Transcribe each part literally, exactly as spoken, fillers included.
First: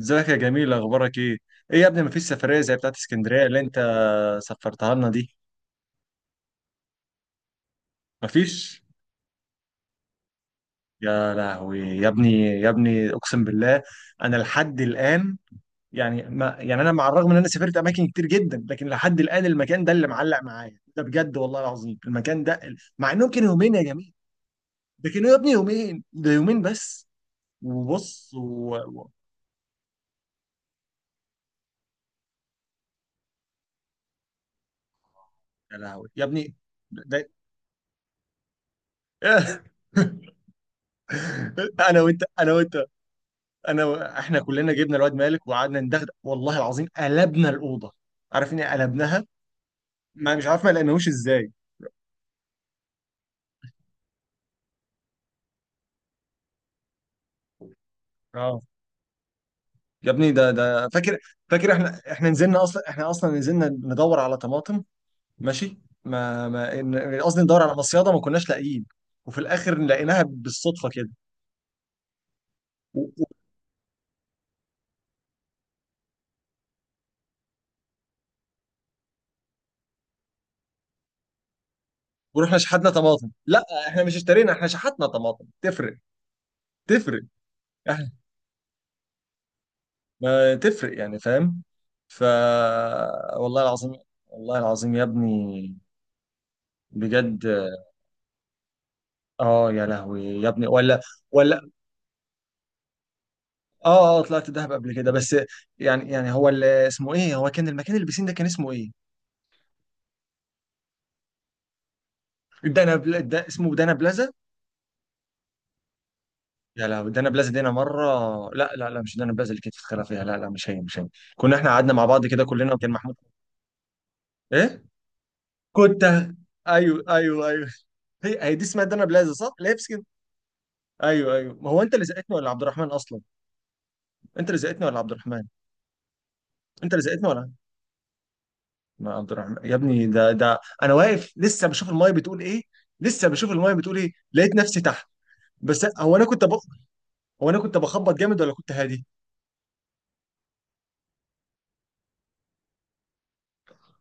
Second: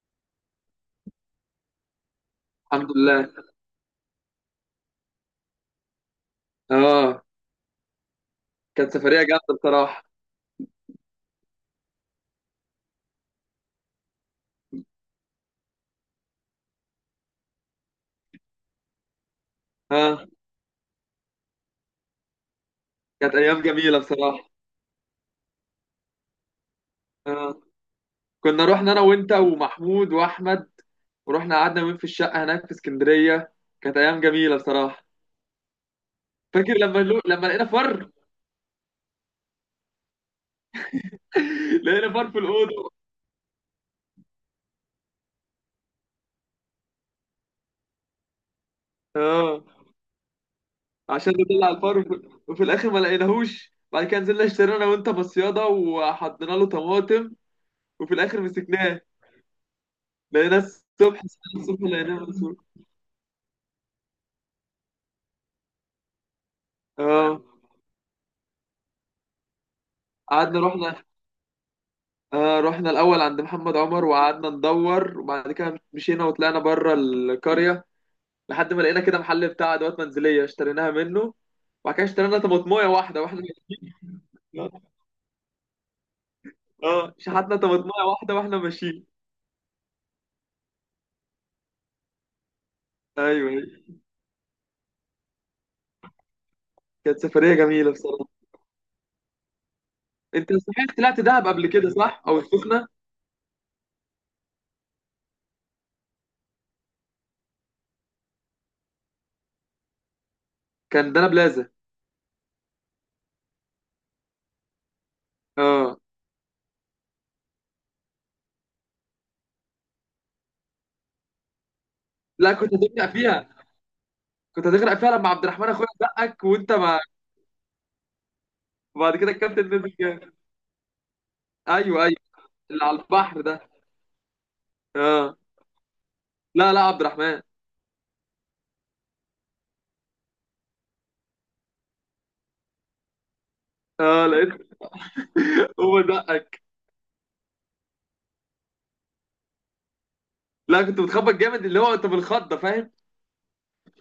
ازيك يا جميل؟ اخبارك ايه؟ ايه يا ابني، مفيش سفريه زي الحمد بتاعت لله. اسكندريه اللي انت سفرتها لنا دي. اه. مفيش. كانت سفرية جامدة بصراحة. يا لهوي يا ابني، يا ابني اقسم بالله انا لحد الان، يعني ما يعني انا مع الرغم ان انا سافرت اماكن كتير جدا، لكن لحد الان المكان ده اللي اه، معلق معايا ده، بجد والله العظيم المكان ده ال- مع انهم كانت كانوا أيام يومين يا جميلة جميل. بصراحة. ده كانوا يا ابني يومين، ده يومين بس. اه، وبص و... كنا رحنا أنا و... وأنت ومحمود وأحمد، ورحنا قعدنا يومين في الشقة هناك في اسكندرية. كانت أيام جميلة بصراحة. يا لهوي يا ابني، فاكر لما لو... ده... لما لقينا فر؟ انا لقينا وانت فر في انا وانت الأوضة. انا و- احنا كلنا جبنا الواد مالك وقعدنا ندغدغ، والله العظيم قلبنا الاوضه. عارف اني قلبناها. اه، ما مش عارف ما لقيناهوش عشان ازاي. نطلع الفر وفي... وفي الآخر ما لقيناهوش. بعد كده نزلنا اشترينا أنا وأنت مصيادة وحطينا له طماطم، وفي الآخر اه مسكناه. يا ابني ده لقيناه ده فاكر. الصبح. فاكر الصبح احنا لقيناه احنا مسكناه. نزلنا اصلا، احنا اصلا نزلنا ندور على طماطم. ماشي. ما ما إن- اه. قصدي ندور على مصيده ما كناش لاقيين، وفي الاخر لقيناها قعدنا بالصدفه رحنا. كده. آه، رحنا و- الأول و- عند محمد عمر وقعدنا ندور، وبعد كده مشينا وطلعنا بره القرية لحد ما لقينا كده محل بتاع أدوات منزلية اشتريناها منه. وبعد كده اشترينا ورحنا طماطماية شحتنا واحدة طماطم، واحنا لا ماشيين. احنا مش اشترينا، احنا شحتنا طماطم. تفرق. اه، تفرق. شحتنا طماطماية واحدة واحنا ماشيين. ما تفرق يعني، فاهم؟ ف ايوه، والله أيوة. العظيم، والله العظيم يا ابني، كانت بجد. سفرية جميلة بصراحة. اه يا لهوي يا انت ابني. صحيح ولا. طلعت دهب قبل ولا. كده، صح؟ او السخنة؟ اه اه، طلعت دهب قبل كده بس. يعني يعني هو اللي اسمه ايه، هو كان المكان اللي بيسين ده كان اسمه ايه؟ كان ده انا بلازا. دانا بلا دا اسمه دانا بلازا. اه. يا لهوي دانا بلازا دي انا مره. لا لا لا، مش دانا بلازا اللي كانت في الخلا فيها، لا لا، مش هي مش هي. كنا احنا قعدنا مع بعض كده لا، كلنا، كنت وكان هتغرق محمود. فيها. كنت ايه؟ هتغرق فيها لما عبد الرحمن اخويا كنت. زقك وانت ما... ايوه ايوه ايوه، هي هي دي اسمها دانا وبعد كده بلازا، صح؟ الكابتن اللي هي في. نزل جاب. ايوه ايوه، ما هو انت اللي ايوه ايوه. زقتني ولا عبد اللي الرحمن على اصلا؟ البحر ده. انت اللي زقتني ولا عبد اه. الرحمن؟ لا لا، انت عبد اللي زقتني الرحمن. ولا؟ ما عبد الرحمن يا ابني، ده ده انا واقف لسه بشوف المايه بتقول ايه، لسه بشوف المايه بتقول ايه اه، لقيت. لقيت نفسي تحت. بس هو هو انا كنت ب... دقك. هو انا كنت بخبط جامد ولا كنت هادي؟ لا، كنت بتخبط جامد، اللي هو انت بالخضه، فاهم؟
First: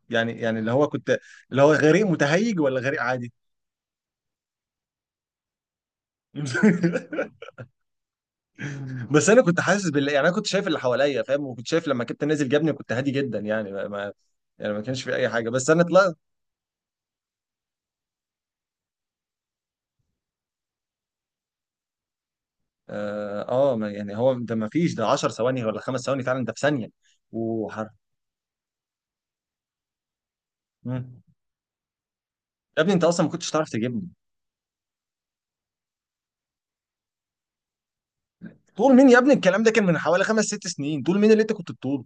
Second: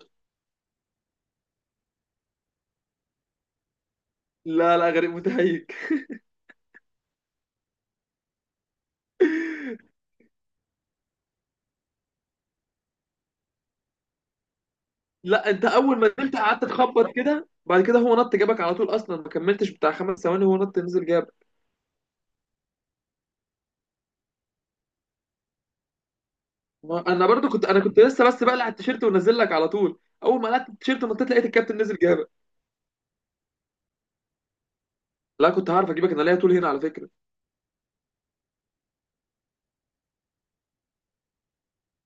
يعني يعني اللي هو كنت اللي هو غريق متهيج ولا غريق عادي؟ لا لا، غريب متهيج. بس انا كنت حاسس بال، يعني انا كنت شايف اللي حواليا فاهم، وكنت شايف لما كنت نازل جبني كنت هادي جدا، يعني ما... ما- يعني ما كانش في اي حاجه، لا، انت بس انا اول ما طلعت. نزلت قعدت تخبط كده، بعد كده هو نط جابك على طول. اصلا ما كملتش بتاع خمس ثواني هو نط نزل جابك. اه آه، ما- يعني هو ده ما فيش ده عشر ثواني ولا خمس ثواني، فعلا ده في ثانيه. ما- انا برضو كنت، انا وحر. كنت لسه بس بقلع التيشيرت ونزل لك على طول. اول ما قلعت التيشيرت مم. ونطيت لقيت الكابتن نزل جابك. يا ابني انت اصلا ما كنتش تعرف تجيبني. لا، كنت هعرف اجيبك، انا ليا طول هنا على فكره. طول مين يا ابني، الكلام ده كان من حوالي خمس ست سنين، طول مين اللي انت كنت بتطوله؟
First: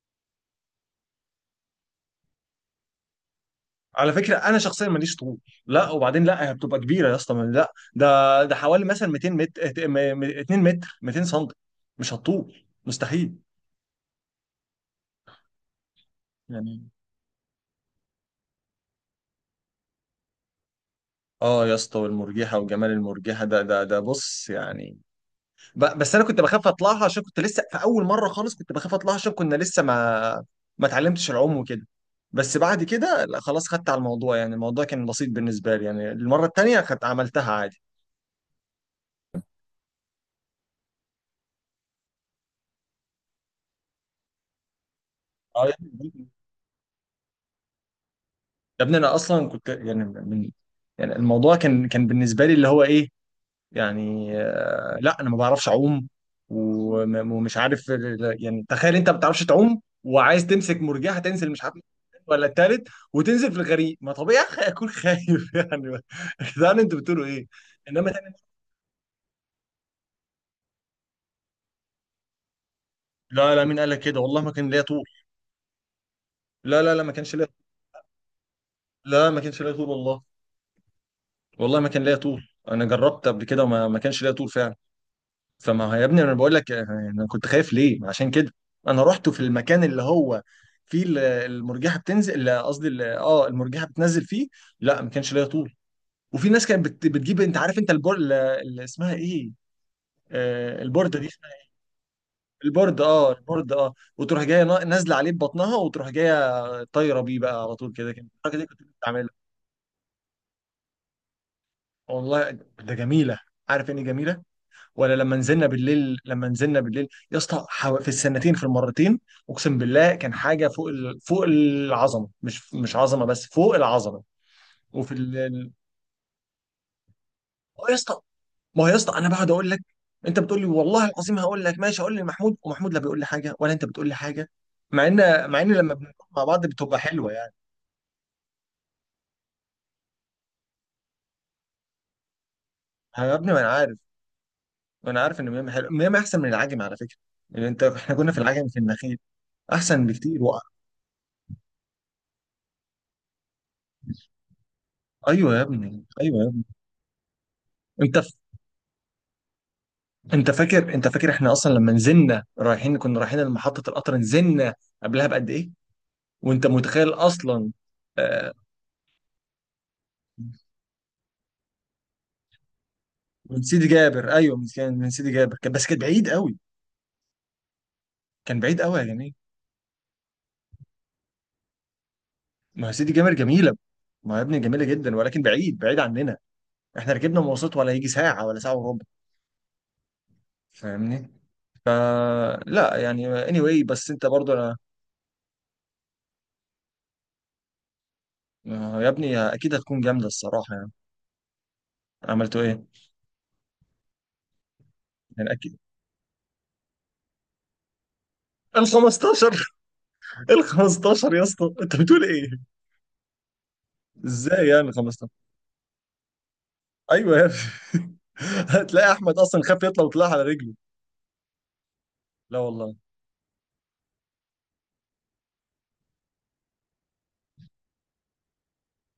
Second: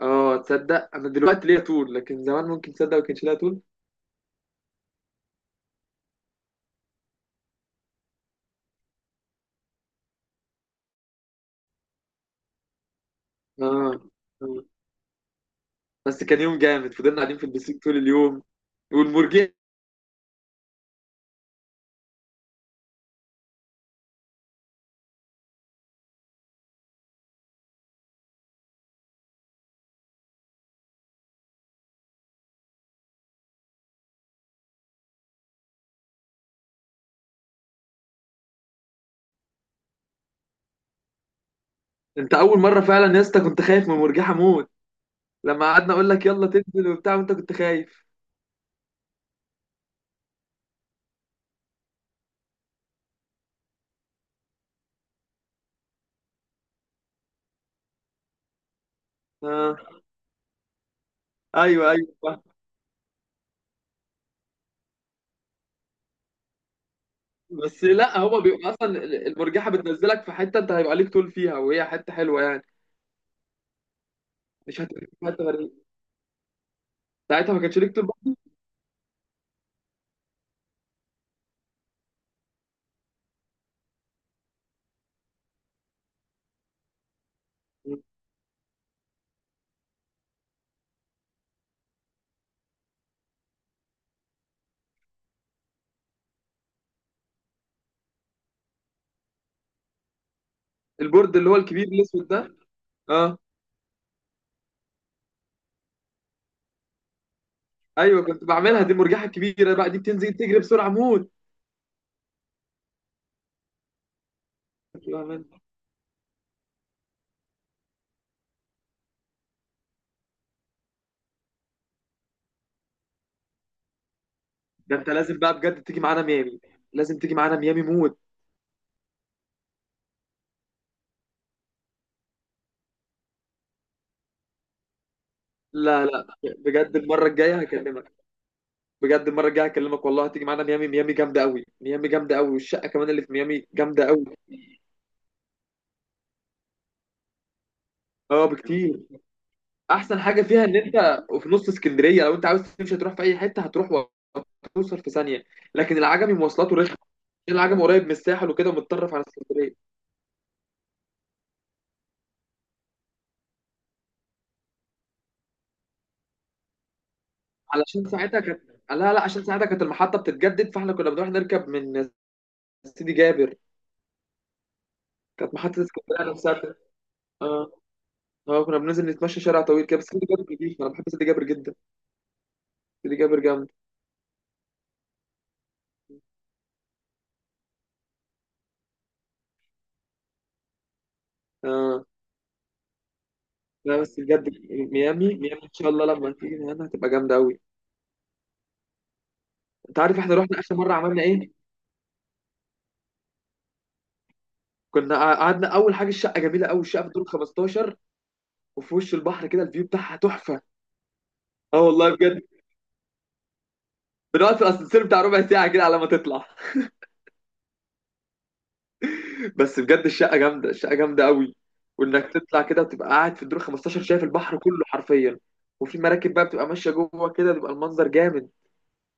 اه، تصدق انا دلوقتي ليا طول، لكن زمان ممكن تصدق ما كانش ليا طول. على فكره انا شخصيا ماليش طول. لا وبعدين لا، هي بتبقى كبيره يا اسطى، ما- لا ده ده حوالي مثلا مئتين متر، اتنين متر، مئتين سم. مش هتطول، مستحيل. اه. آه. بس كان يوم يعني. جامد، فضلنا قاعدين في البسيك طول اليوم والمرجية. اه يا اسطى، والمرجحه وجمال المرجحه، ده ده ده بص يعني، ب- بس انا كنت بخاف اطلعها عشان كنت لسه في اول مره خالص، كنت بخاف اطلعها عشان كنا لسه ما ما اتعلمتش العوم وكده. بس بعد كده لا خلاص، خدت على الموضوع، يعني الموضوع كان بسيط بالنسبه لي، يعني المره التانيه خدت عملتها عادي. انت اول مره فعلا يا اسطى كنت خايف من مرجحه موت. لما اه يا قعدنا اقول ابني، لك يلا تنزل وبتاع وانت كنت خايف. يا ابني انا اصلا كنت يعني من، يعني الموضوع كان كان بالنسبه لي اللي هو ايه، يعني آه، لا انا ما بعرفش اعوم، وم- ومش عارف ال- ال- يعني تخيل انت ما بتعرفش اه. تعوم وعايز تمسك مرجحة تنزل، مش عارف ايوه ايوه، فاهم. ولا التالت، وتنزل في الغريق، ما طبيعي أخ- اكون خايف. يعني يا جدعان انتوا بتقولوا ايه؟ بس انما لا، تاني، هو بيبقى اصلا المرجحه بتنزلك في حته انت هيبقى ليك طول فيها، وهي حته حلوه يعني. لا لا، مين قال لك كده؟ والله ما كان مش ليا طول. هتبقى في حته غريبه. لا لا لا، ما كانش ليا. ساعتها ما كانش ليك طول بقى. لا ما كانش ليا طول والله، والله ما كان ليا طول، انا جربت قبل كده وما ما كانش ليا طول فعلا. فما هو يا ابني انا بقول لك آه، انا كنت خايف ليه عشان كده. انا رحت في المكان اللي هو فيه ال- المرجحه بتنزل، اللي قصدي ال- اه المرجحه بتنزل فيه، لا ما كانش ليا طول. وفي ناس كانت بت- بتجيب، انت عارف انت البور ال- اللي اسمها ايه، آه البورده دي البورد اسمها اللي هو إيه؟ الكبير الاسود ده. البورد، اه اه، البورد، اه، وتروح جايه نا- نازله عليه ببطنها وتروح جايه طايره بيه بقى على طول كده، ايوه، كده كنت الحركه دي كنت بعملها دي المرجحه بعملها. الكبيره بقى، دي بتنزل تجري بسرعه موت. والله ده جميله، عارف يعني إيه جميله؟ كنت ولا لما بعملها. نزلنا بالليل، لما نزلنا بالليل يا اسطى، حو- في السنتين في المرتين، اقسم بالله كان حاجه فوق ال... فوق العظمه، مش مش عظمه بس، فوق العظمه. ده انت وفي ال... لازم بقى ال- بجد تيجي معانا ميامي. لازم تيجي معانا ميامي اه يا موت. اسطى. ما هو يا اسطى انا بقعد اقول لك، انت بتقول لي والله العظيم هقول لك ماشي، اقول لمحمود، ومحمود لا بيقول لي حاجه ولا انت بتقول لي حاجه، مع ان مع ان لما لا لا، بنكون مع بعض بجد بتبقى المره حلوه يعني. الجايه هكلمك. بجد المره الجايه هكلمك والله هتيجي معانا ميامي. ميامي جامده قوي. ميامي جامده قوي، والشقه كمان اللي في يا ابني ما ميامي انا عارف، جامده قوي. ما انا عارف ان ميامي حلوه، ميامي احسن من العجم على فكره. يعني انت احنا كنا في اه، العجم في بكتير. النخيل. احسن احسن بكتير حاجه وأ- فيها ان انت في نص اسكندريه، لو انت عاوز تمشي تروح في اي حته هتروح وتوصل في ثانيه. ايوه يا لكن ابني، العجمي ايوه يا ابني. مواصلاته رخمه، عشان العجمي قريب من انت الساحل وكده ومتطرف على اسكندريه. انت فاكر انت فاكر احنا اصلا لما نزلنا رايحين كنا رايحين لمحطة القطر، نزلنا قبلها بقد ايه، وانت متخيل اصلا. علشان ساعتها آه، كانت... لا لا، عشان ساعتها كانت المحطه بتتجدد، فاحنا كنا بنروح نركب من سيدي جابر. من سيدي جابر، ايوه من سيدي، من سيدي كانت جابر كان، محطه بس كان بعيد اسكندريه نفسها قوي، بت- اه. كان اه، كنا بعيد قوي يا بننزل جميل. نتمشى شارع طويل كده، بس سيدي جابر جديد، انا بحب سيدي جابر جدا. ما هو سيدي سيدي جابر جابر جامد. جميلة، ما هو يا ابني جميلة جدا، ولكن بعيد بعيد عننا، احنا ركبنا مواصلات ولا يجي ساعة ولا ساعة وربع، فاهمني؟ آه. فلا يعني anyway، لا بس بس انت بجد برضو انا ميامي، ميامي ان شاء الله لما تيجي هنا هتبقى جامده قوي. آه، يا ابني اكيد انت هتكون عارف جامدة احنا رحنا الصراحة اخر يعني. مره عملنا ايه؟ عملتوا ايه؟ كنا قع- يعني قعدنا. اكيد. اول حاجه، الشقه جميله قوي، الشقه في الدور خمستاشر، ال وفي وش البحر خمستاشر. كده، الفيو بتاعها ال تحفه. خمستاشر يا اسطى اه، انت والله بتقول بجد. ايه؟ بنقعد في ازاي يعني الاسانسير بتاع خمستاشر؟ ربع ساعه كده على ما تطلع. ايوه يا ابني. هتلاقي احمد اصلا بس خاف بجد يطلع وطلع الشقه على جامده، رجله. الشقه جامده قوي. وانك لا تطلع كده والله. وتبقى قاعد في الدور خمستاشر شايف البحر كله حرفيا، وفي مراكب بقى بتبقى ماشيه جوه كده، بيبقى المنظر جامد.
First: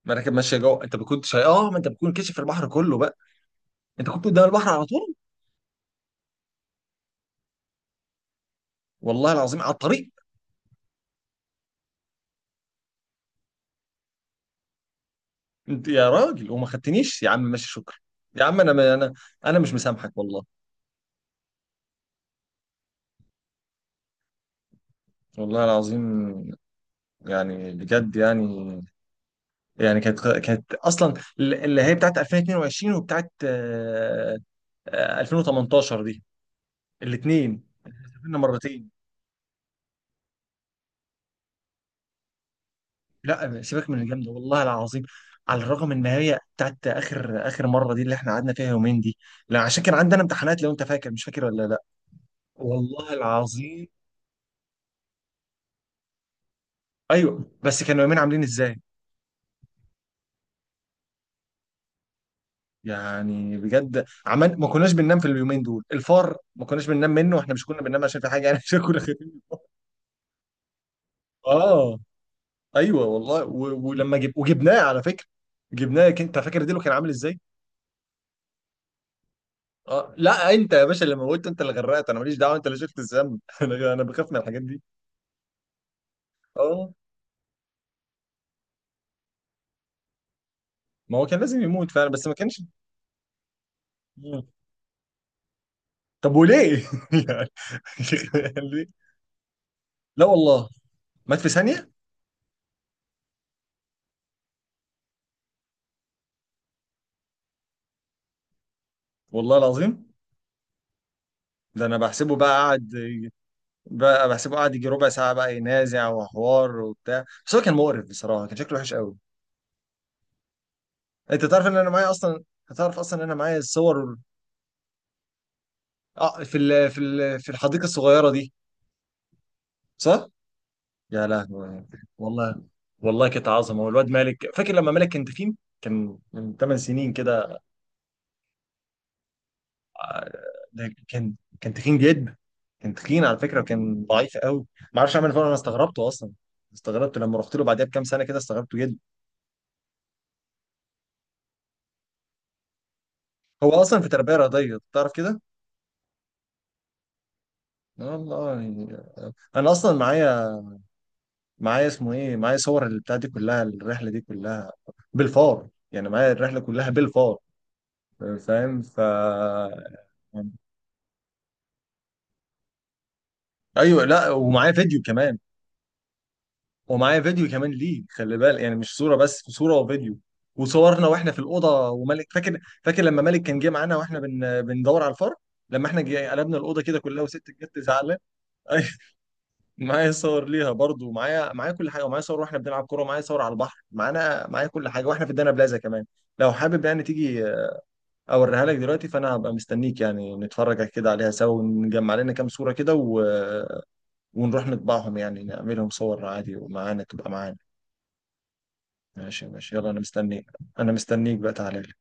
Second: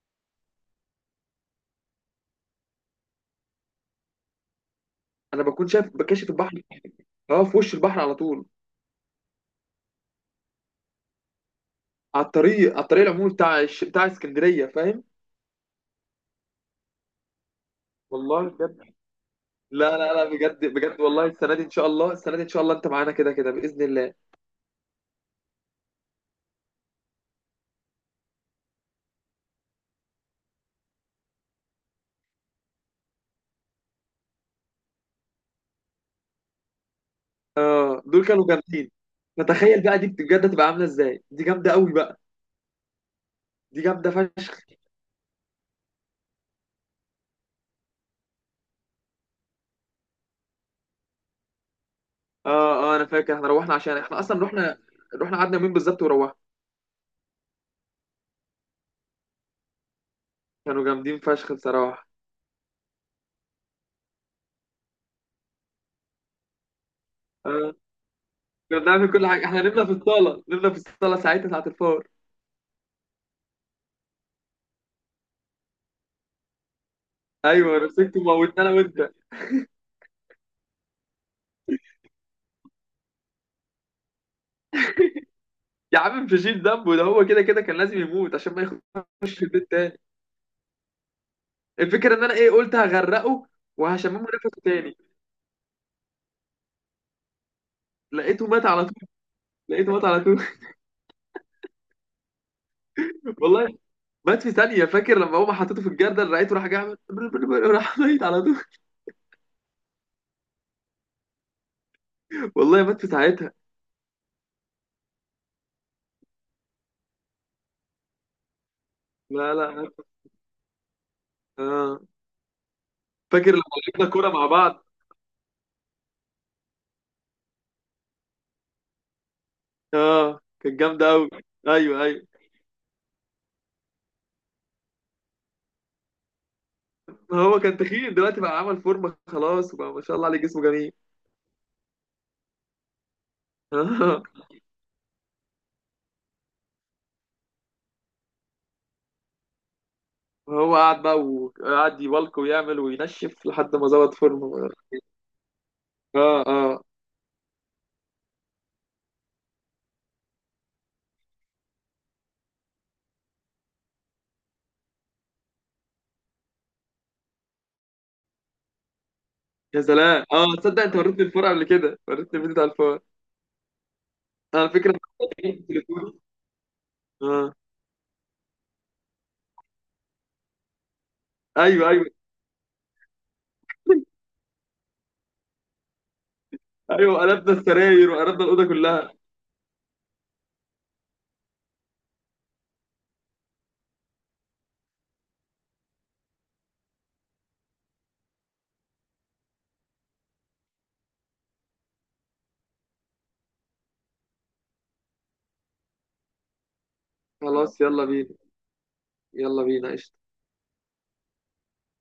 ما انا كان ماشيه جوه، انت ما كنتش، اه ما انت بتكون كشف البحر كله بقى، انت كنت قدام البحر على طول. انا بكون شايف، بكاشف البحر. اه، في وش البحر على طول، والله العظيم، على الطريق. على الطريق، على الطريق العمومي بتاع الش- بتاع اسكندريه، فاهم؟ انت يا راجل وما خدتنيش يا عم، ماشي شكرا. والله يا عم بجد. انا انا، انا مش لا مسامحك لا لا، والله. بجد بجد والله السنه دي ان شاء الله، السنه دي ان شاء الله انت معانا كده كده باذن الله. والله العظيم، يعني بجد يعني، يعني كانت كانت اصلا اللي هي بتاعت الفين واتنين وعشرين، وبتاعت آه، آه، الفين وتمنتاشر دي، الاثنين، اه، دول كسبنا كانوا مرتين. جامدين. فتخيل بقى دي بجد هتبقى عامله ازاي، دي جامده قوي بقى. لا دي سيبك من جامده الجامده والله فشخ. العظيم. على الرغم ان هي بتاعت اخر اخر مره دي اللي احنا قعدنا فيها يومين دي. لا عشان كان عندنا امتحانات، لو انت فاكر مش فاكر ولا لا. اه اه، انا والله فاكر احنا روحنا العظيم. عشان احنا اصلا رحنا، رحنا قعدنا يومين بالظبط وروحنا. ايوه بس كانوا يومين عاملين ازاي، كانوا جامدين فشخ بصراحه. يعني بجد عمل؟ ما كناش بننام في اليومين دول، الفار ما كناش بننام منه، واحنا مش اه، كنا بننام عشان في حاجه يعني، عشان كنا كنا بنعمل خايفين كل من حاجه، احنا الفار. نمنا في الصاله، نمنا في الصاله ساعتها ساعه اه، الفار. ايوه والله و... ولما جب... وجبناه على فكره، جبناه، انت فاكر ديلو كان عامل ازاي؟ ايوه، مسكت موتنا انا وانت. اه لا، انت يا باشا اللي موته، انت اللي غرقت، انا ماليش دعوه، انت اللي شفت الذنب انا انا بخاف من الحاجات دي. يا عم مش هشيل اه. ذنبه ده، هو كده كده كان لازم يموت عشان ما يخش في البيت. ما هو كان لازم يموت فعلا، الفكره ان بس ما انا ايه، كانش قلت هغرقه وهشممه مم. نفسه تاني. طب وليه؟ لقيته مات يعني على طول. ليه؟ لقيته مات على لا طول. والله، مات في ثانيه. والله مات في ثانيه. فاكر لما هو حطيته في الجردل لقيته راح جاي عمل راح ميت على طول. والله العظيم، ده انا بحسبه بقى والله قاعد، مات في ساعتها. بقى بحسبه قاعد يجي ربع ساعه بقى ينازع وحوار وبتاع، بس هو كان مقرف بصراحه، كان شكله وحش قوي. لا لا، مات. انت تعرف ان انا اه. معايا اصلا، هتعرف اصلا ان انا فاكر معايا لما لعبنا الصور. كوره مع بعض. اه في ال... في ال... في الحديقه الصغيره دي. صح؟ اه، كانت جامده يا قوي. لهوي، ايوه ايوه. والله، والله كانت عظمه. والواد مالك، فاكر لما مالك كان تخين، كان من تمن سنين كده. هو كان تخين، دلوقتي بقى عمل فورمه خلاص وبقى ما شاء الله آه، عليه جسمه جميل. ده كان، كان تخين جدا، كان تخين على فكره، وكان اه. ضعيف قوي. ما اعرفش اعمل فورمه، انا استغربته اصلا، استغربته لما رحت له بعدها بكام سنه كده، استغربته جدا. هو قعد بقى وقعد يبلك ويعمل وينشف هو لحد ما اصلا في ظبط تربيه فورمه. رياضيه تعرف كده. اه اه. والله يعني. انا اصلا معايا، معايا اسمه ايه معايا صور البتاع دي كلها، الرحله دي كلها بالفار، يعني معايا الرحله كلها بالفار، فاهم؟ ف يا سلام. يعني، اه تصدق انت وريتني الفور قبل كده، وريتني الفيديو بتاع الفور ايوه لا، على ومعايا فكره. فيديو كمان، ومعايا فيديو اه. كمان ليه، خلي بالك يعني، مش صوره بس، صوره وفيديو، وصورنا واحنا في ايوه الاوضه، ايوه ومالك فاكر، فاكر لما مالك كان جه معانا واحنا بن... بندور على الفرق، لما احنا جي... قلبنا الاوضه كده ايوه، كلها، وست قلبنا جت السراير زعلان وقلبنا الاوضه ايوه. كلها. معايا صور ليها برضو، معايا، معايا كل حاجه، ومعايا صور واحنا بنلعب كوره، ومعايا صور على البحر معانا، معايا كل حاجه واحنا في الدانا بلازا كمان. لو حابب يعني تيجي اوريها لك دلوقتي، فانا هبقى مستنيك يعني، نتفرج كده عليها سوا، ونجمع لنا كام صوره كده و... ونروح نطبعهم، يعني نعملهم صور عادي، ومعانا تبقى معانا. خلاص يلا بينا. ماشي يلا ماشي يلا، بينا، انا قشطه. مستنيك، انا مستنيك بقى تعالى لي.